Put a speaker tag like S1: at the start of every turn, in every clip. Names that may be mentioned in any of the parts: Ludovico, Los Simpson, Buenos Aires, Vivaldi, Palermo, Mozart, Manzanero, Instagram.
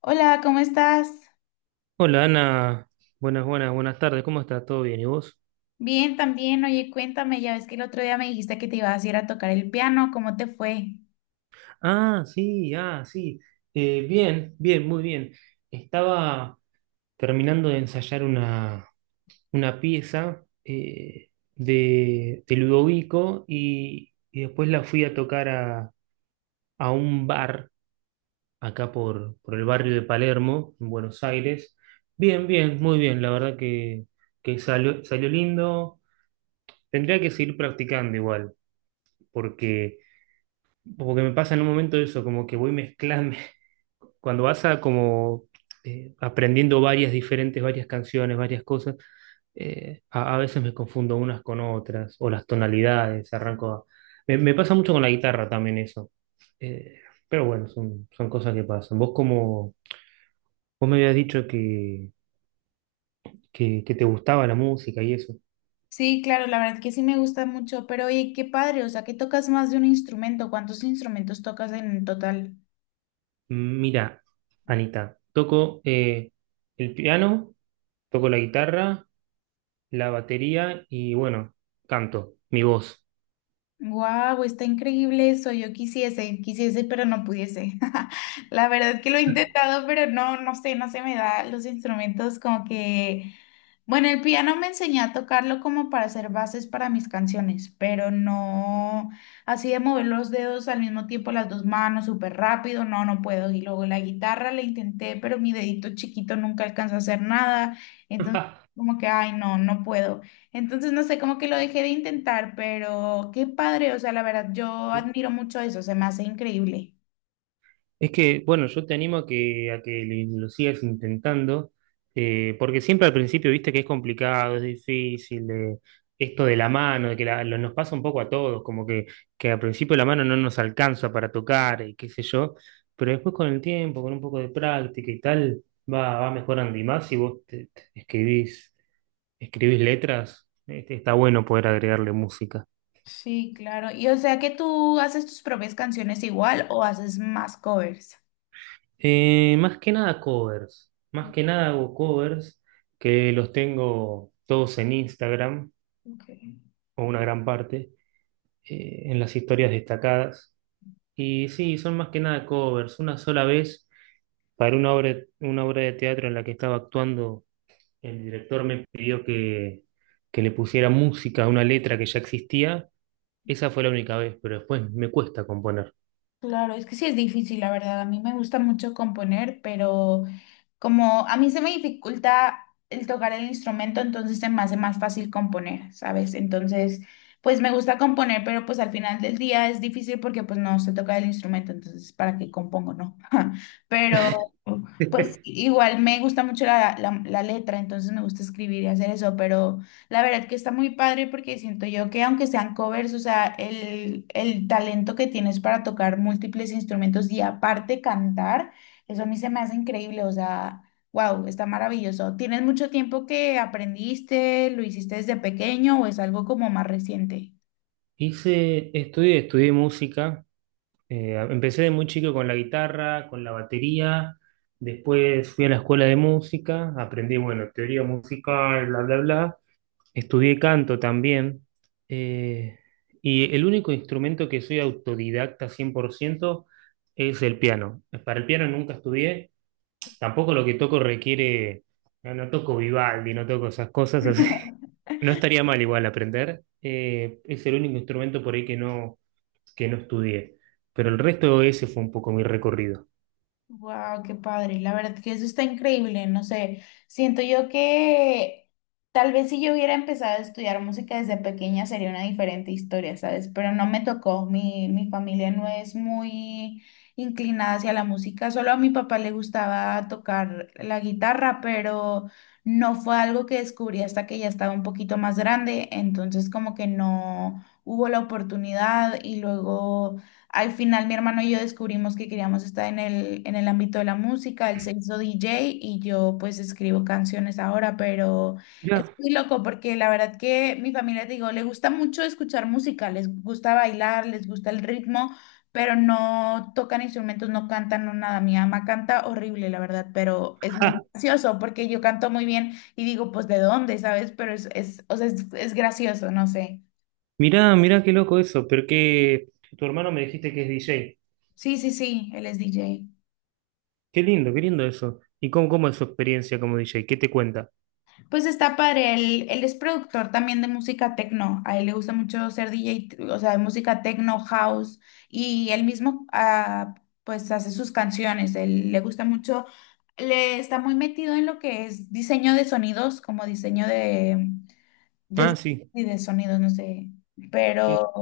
S1: Hola, ¿cómo estás?
S2: Hola Ana, buenas, buenas, buenas tardes, ¿cómo está? ¿Todo bien? ¿Y vos?
S1: Bien, también. Oye, cuéntame, ya ves que el otro día me dijiste que te ibas a ir a tocar el piano, ¿cómo te fue?
S2: Ah, sí, ah, sí. Bien, bien, muy bien. Estaba terminando de ensayar una pieza de Ludovico y después la fui a tocar a un bar acá por el barrio de Palermo, en Buenos Aires. Bien, bien, muy bien, la verdad que salió, salió lindo. Tendría que seguir practicando igual, porque porque me pasa en un momento eso, como que voy mezclando, cuando vas a como aprendiendo varias diferentes, varias canciones, varias cosas, a veces me confundo unas con otras, o las tonalidades, me pasa mucho con la guitarra también eso. Eh, pero bueno, son cosas que pasan. Vos me habías dicho que te gustaba la música y eso.
S1: Sí, claro, la verdad que sí me gusta mucho, pero oye, qué padre, o sea, que tocas más de un instrumento, ¿cuántos instrumentos tocas en total?
S2: Mira, Anita, toco el piano, toco la guitarra la batería y bueno, canto, mi voz.
S1: Wow, está increíble eso. Yo quisiese, quisiese, pero no pudiese. La verdad que lo he intentado, pero no, no sé, no se me da los instrumentos como que. Bueno, el piano me enseñé a tocarlo como para hacer bases para mis canciones, pero no así de mover los dedos al mismo tiempo, las dos manos súper rápido, no, no puedo. Y luego la guitarra la intenté, pero mi dedito chiquito nunca alcanzó a hacer nada. Entonces, como que, ay, no, no puedo. Entonces, no sé, como que lo dejé de intentar, pero qué padre, o sea, la verdad, yo admiro mucho eso, se me hace increíble.
S2: Es que, bueno, yo te animo a a que lo sigas intentando, porque siempre al principio viste que es complicado, es difícil, de, esto de la mano, de que nos pasa un poco a todos, como que al principio la mano no nos alcanza para tocar y qué sé yo, pero después con el tiempo, con un poco de práctica y tal, va mejorando y más si vos te escribís, escribís letras, este, está bueno poder agregarle música.
S1: Sí, claro. Y o sea, que tú haces tus propias canciones igual o haces más covers.
S2: Más que nada covers. Más que nada hago covers que los tengo todos en Instagram,
S1: Ok.
S2: o una gran parte, en las historias destacadas. Y sí, son más que nada covers. Una sola vez, para una obra de teatro en la que estaba actuando, el director me pidió que le pusiera música a una letra que ya existía. Esa fue la única vez, pero después me cuesta componer.
S1: Claro, es que sí es difícil, la verdad. A mí me gusta mucho componer, pero como a mí se me dificulta el tocar el instrumento, entonces se me hace más fácil componer, ¿sabes? Entonces, pues me gusta componer, pero pues al final del día es difícil porque pues no sé tocar el instrumento, entonces ¿para qué compongo, no? Pero pues igual me gusta mucho la letra, entonces me gusta escribir y hacer eso, pero la verdad que está muy padre porque siento yo que aunque sean covers, o sea, el talento que tienes para tocar múltiples instrumentos y aparte cantar. Eso a mí se me hace increíble, o sea, wow, está maravilloso. ¿Tienes mucho tiempo que aprendiste, lo hiciste desde pequeño o es algo como más reciente?
S2: Hice, estudié, estudié música. Empecé de muy chico con la guitarra, con la batería, después fui a la escuela de música, aprendí, bueno, teoría musical, bla, bla, bla. Estudié canto también. eh, y el único instrumento que soy autodidacta 100% es el piano. Para el piano nunca estudié, tampoco lo que toco requiere, no, no toco Vivaldi, no toco esas cosas así. No estaría mal igual aprender. Es el único instrumento por ahí que no estudié. Pero el resto ese fue un poco mi recorrido.
S1: Wow, qué padre. La verdad que eso está increíble. No sé, siento yo que tal vez si yo hubiera empezado a estudiar música desde pequeña sería una diferente historia, ¿sabes? Pero no me tocó. Mi familia no es muy inclinada hacia la música. Solo a mi papá le gustaba tocar la guitarra, pero no fue algo que descubrí hasta que ya estaba un poquito más grande. Entonces como que no hubo la oportunidad y luego… Al final mi hermano y yo descubrimos que queríamos estar en el ámbito de la música, él se hizo DJ y yo pues escribo canciones ahora, pero
S2: Mirá,
S1: es muy loco porque la verdad que mi familia, te digo, le gusta mucho escuchar música, les gusta bailar, les gusta el ritmo, pero no tocan instrumentos, no cantan, no nada. Mi mamá canta horrible, la verdad, pero es
S2: ah,
S1: muy gracioso porque yo canto muy bien y digo, pues ¿de dónde? ¿Sabes? Pero es, o sea, es gracioso, no sé.
S2: mirá, mirá qué loco eso, pero que tu hermano me dijiste que es DJ.
S1: Sí, sí, sí, él es DJ.
S2: Qué lindo eso. ¿Y cómo, cómo es su experiencia como DJ? ¿Qué te cuenta?
S1: Pues está padre, él es productor también de música techno, a él le gusta mucho ser DJ, o sea, de música techno, house, y él mismo pues hace sus canciones, él le gusta mucho, le está muy metido en lo que es diseño de sonidos, como diseño
S2: Ah,
S1: de,
S2: sí,
S1: y de sonidos, no sé,
S2: sí.
S1: pero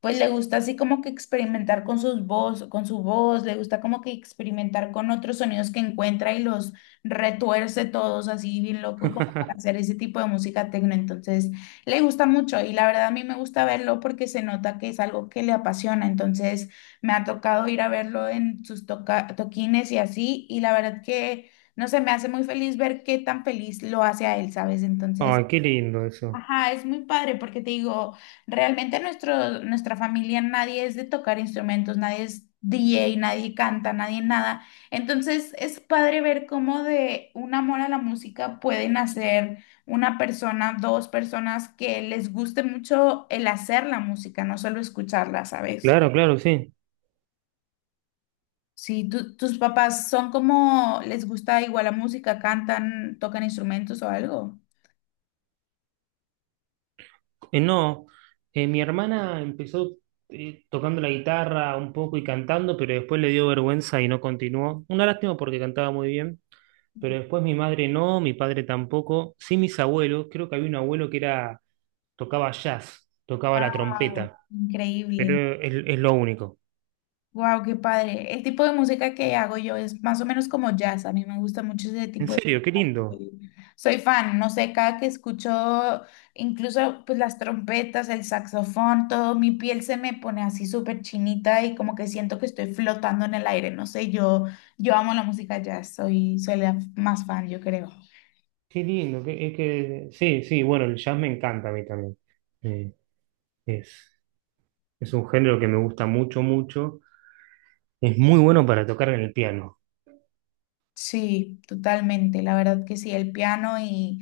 S1: pues le gusta así como que experimentar con sus voz, con su voz, le gusta como que experimentar con otros sonidos que encuentra y los retuerce todos así bien loco como para hacer ese tipo de música tecno, entonces le gusta mucho y la verdad a mí me gusta verlo porque se nota que es algo que le apasiona, entonces me ha tocado ir a verlo en sus toquines y así y la verdad que no sé, me hace muy feliz ver qué tan feliz lo hace a él, ¿sabes? Entonces,
S2: Ay, qué lindo eso.
S1: ajá, es muy padre porque te digo, realmente nuestra familia nadie es de tocar instrumentos, nadie es DJ, nadie canta, nadie nada. Entonces es padre ver cómo de un amor a la música pueden hacer una persona, dos personas que les guste mucho el hacer la música, no solo escucharla, ¿sabes?
S2: Claro, claro, sí.
S1: Si tus papás son como, les gusta igual la música, cantan, tocan instrumentos o algo.
S2: No, mi hermana empezó tocando la guitarra un poco y cantando, pero después le dio vergüenza y no continuó. Una lástima porque cantaba muy bien. Pero después mi madre no, mi padre tampoco, sí mis abuelos, creo que había un abuelo que era, tocaba jazz, tocaba la
S1: Wow,
S2: trompeta,
S1: increíble.
S2: pero es lo único.
S1: Wow, qué padre. El tipo de música que hago yo es más o menos como jazz. A mí me gusta mucho ese
S2: En
S1: tipo de
S2: serio,
S1: música. Soy fan, no sé, cada que escucho incluso pues las trompetas, el saxofón, todo, mi piel se me pone así súper chinita y como que siento que estoy flotando en el aire. No sé, yo amo la música jazz, soy, soy la más fan, yo creo.
S2: qué lindo, que, es que, sí, sí, bueno, el jazz me encanta a mí también. Eh, es, es un género que me gusta mucho, mucho, es muy bueno para tocar en el piano.
S1: Sí, totalmente, la verdad que sí, el piano y,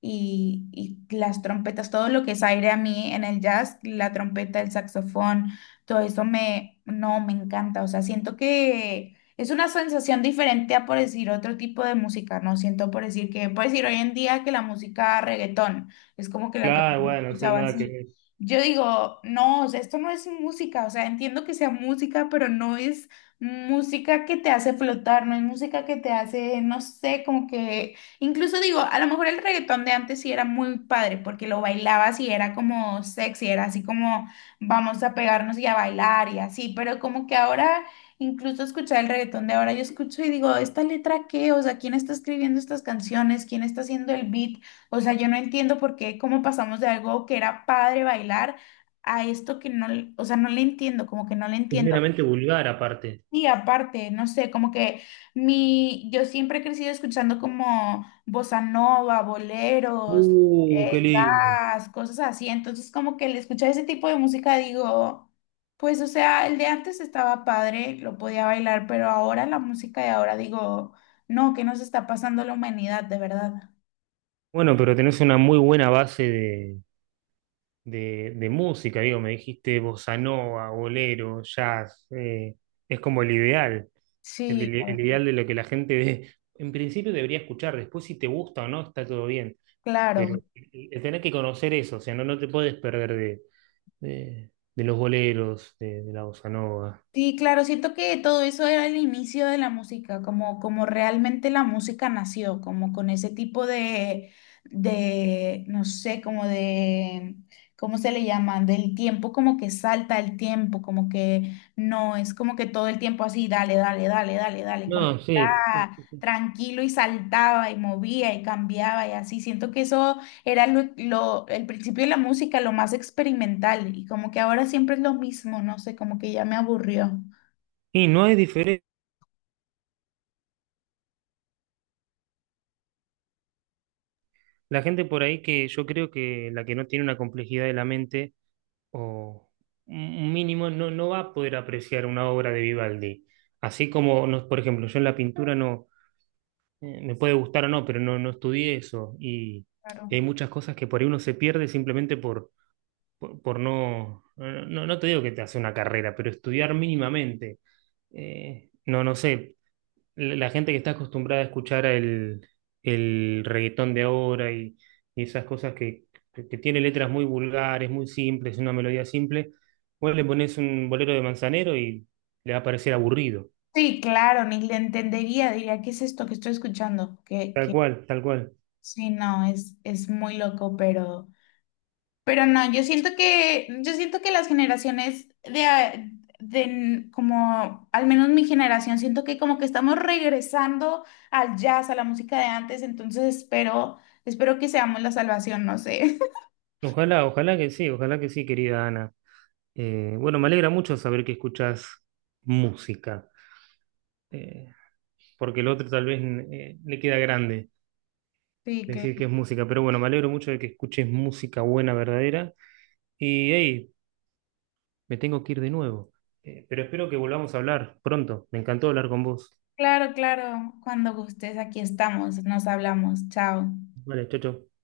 S1: y, y las trompetas, todo lo que es aire a mí en el jazz, la trompeta, el saxofón, todo eso me, no, me encanta, o sea, siento que es una sensación diferente a por decir otro tipo de música, no siento por decir que, por decir hoy en día que la música reggaetón es como que la que
S2: Claro, bueno, sí,
S1: escuchaba
S2: nada que
S1: así.
S2: ver.
S1: Yo digo, no, o sea, esto no es música, o sea, entiendo que sea música, pero no es música que te hace flotar, no es música que te hace, no sé, como que, incluso digo, a lo mejor el reggaetón de antes sí era muy padre, porque lo bailabas y era como sexy, era así como vamos a pegarnos y a bailar y así, pero como que ahora, incluso escuchar el reggaetón de ahora, yo escucho y digo, ¿esta letra qué? O sea, ¿quién está escribiendo estas canciones? ¿Quién está haciendo el beat? O sea, yo no entiendo por qué, cómo pasamos de algo que era padre bailar a esto que no, o sea, no le entiendo, como que no le
S2: Es
S1: entiendo.
S2: meramente vulgar aparte.
S1: Y aparte, no sé, como que mi, yo siempre he crecido escuchando como bossa nova, boleros,
S2: Qué lindo.
S1: jazz, cosas así. Entonces, como que al escuchar ese tipo de música digo, pues, o sea, el de antes estaba padre, lo podía bailar, pero ahora la música de ahora digo, no, ¿qué nos está pasando a la humanidad, de verdad?
S2: Bueno, pero tenés una muy buena base de música, digo, me dijiste bossa nova, bolero, jazz, es como el ideal,
S1: Sí,
S2: el ideal de lo que la gente de- en principio debería escuchar, después si te gusta o no, está todo bien,
S1: claro.
S2: pero el tener que conocer eso, o sea, no, no te puedes perder de, de los boleros, de la bossa nova.
S1: Sí, claro, siento que todo eso era el inicio de la música, como, como realmente la música nació, como con ese tipo no sé, como de, ¿cómo se le llama? Del tiempo, como que salta el tiempo, como que no, es como que todo el tiempo así, dale, dale, dale, dale, dale, como
S2: No,
S1: que
S2: sí, sí,
S1: está
S2: sí, sí.
S1: tranquilo y saltaba y movía y cambiaba y así. Siento que eso era el principio de la música, lo más experimental, y como que ahora siempre es lo mismo, no sé, como que ya me aburrió.
S2: Y no es diferente. La gente por ahí que yo creo que la que no tiene una complejidad de la mente, o un mínimo, no, no va a poder apreciar una obra de Vivaldi. Así como, no- por ejemplo, yo en la pintura no, me puede gustar o no, pero no, no estudié eso. Y hay
S1: Claro.
S2: muchas cosas que por ahí uno se pierde simplemente por, por no, no, no te digo que te hace una carrera, pero estudiar mínimamente. No, no sé, la gente que está acostumbrada a escuchar el reggaetón de ahora y esas cosas que tiene letras muy vulgares, muy simples, una melodía simple, vos le pones un bolero de Manzanero y le va a parecer aburrido.
S1: Sí, claro, ni le entendería, diría, ¿qué es esto que estoy escuchando? Que,
S2: Tal
S1: que
S2: cual, tal cual.
S1: sí, no, es muy loco, pero no, yo siento que las generaciones de, a- de n- como, al menos mi generación, siento que como que estamos regresando al jazz, a la música de antes, entonces espero, espero que seamos la salvación, no sé.
S2: Ojalá, ojalá que sí, querida Ana. Bueno, me alegra mucho saber que escuchás música, eh, porque el otro tal vez le queda grande
S1: Sí,
S2: decir que
S1: claro.
S2: es música, pero bueno, me alegro mucho de que escuches música buena, verdadera. Y hey, me tengo que ir de nuevo. Pero espero que volvamos a hablar pronto. Me encantó hablar con vos.
S1: Claro, claro. Cuando gustes, aquí estamos. Nos hablamos. Chao.
S2: Vale, chao, chao.